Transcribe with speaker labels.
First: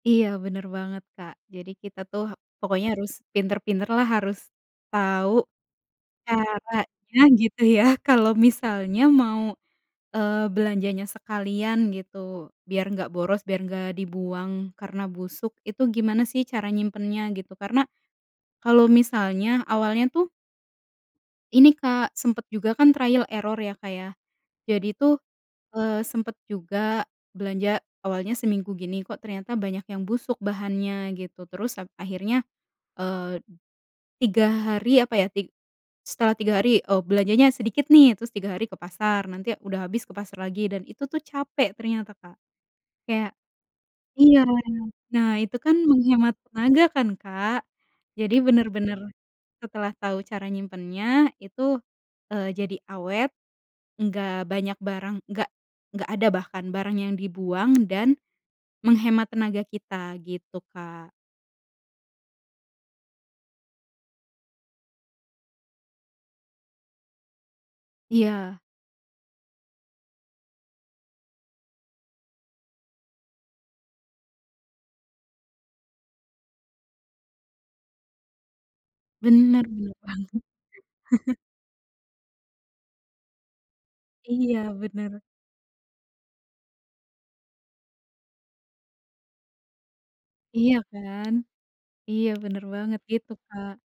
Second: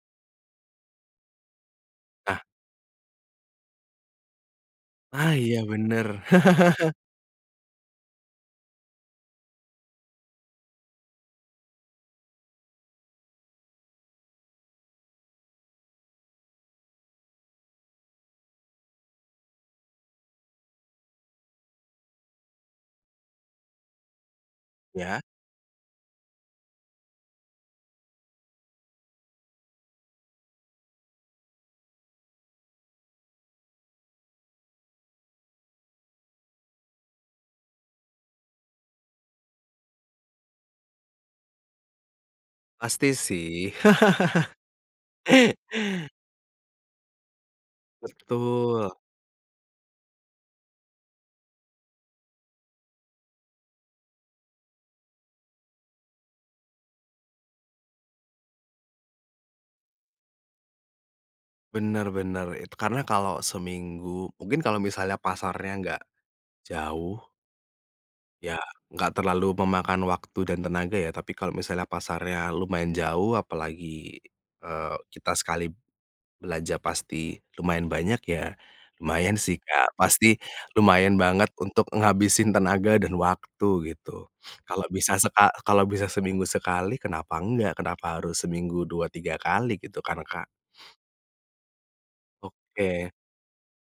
Speaker 1: Iya, bener banget, Kak. Jadi, kita tuh, ha
Speaker 2: Nah.
Speaker 1: pokoknya harus pinter-pinterlah, harus
Speaker 2: Ah,
Speaker 1: tau
Speaker 2: iya, bener.
Speaker 1: caranya, gitu, ya, kalau misalnya mau, eee, belanjanya sekalian gitu, biar nggak boros, biar nggak dibuang karena busuk, itu gimana, sih, cara nyimpennya, gitu, karena kalau misalnya awalnya, tuh ini, Kak, sempet juga kan, trial error, ya, Kak, ya. Jadi tuh,
Speaker 2: Iya.
Speaker 1: eee, sempet juga belanja, awalnya seminggu gini, kok, ternyata banyak yang busuk, bahannya gitu, terus ap akhirnya, eee, 3 hari apa, ya. Tig setelah 3 hari, oh, belanjanya sedikit, nih, terus 3 hari ke pasar, nanti udah habis, ke pasar lagi, dan itu, tuh, capek ternyata, Kak,
Speaker 2: Pasti,
Speaker 1: kayak
Speaker 2: sih.
Speaker 1: iya, nah, itu kan, menghemat tenaga kan, Kak. Jadi,
Speaker 2: Betul.
Speaker 1: bener-bener, setelah tau cara nyimpennya itu, eee, jadi awet, enggak banyak barang, nggak nggak ada bahkan barang yang dibuang, dan menghemat tenaga kita, gitu, Kak.
Speaker 2: Bener bener, itu karena kalau seminggu mungkin kalau misalnya pasarnya nggak jauh ya,
Speaker 1: Iya.
Speaker 2: enggak terlalu memakan waktu dan tenaga, ya, tapi kalau misalnya pasarnya lumayan jauh, apalagi, eee, kita sekali belanja, pasti lumayan banyak, ya, lumayan sih,
Speaker 1: Bener bener
Speaker 2: Kak,
Speaker 1: banget.
Speaker 2: pasti, lumayan banget untuk ngabisin tenaga dan waktu, gitu.
Speaker 1: Iya,
Speaker 2: Kalau bisa
Speaker 1: bener.
Speaker 2: seka kalau bisa seminggu sekali, kenapa enggak, kenapa harus, seminggu 2, 3 kali, gitu kan, Kak?
Speaker 1: Iya kan. Iya, bener banget,
Speaker 2: Oke.
Speaker 1: gitu, Kak.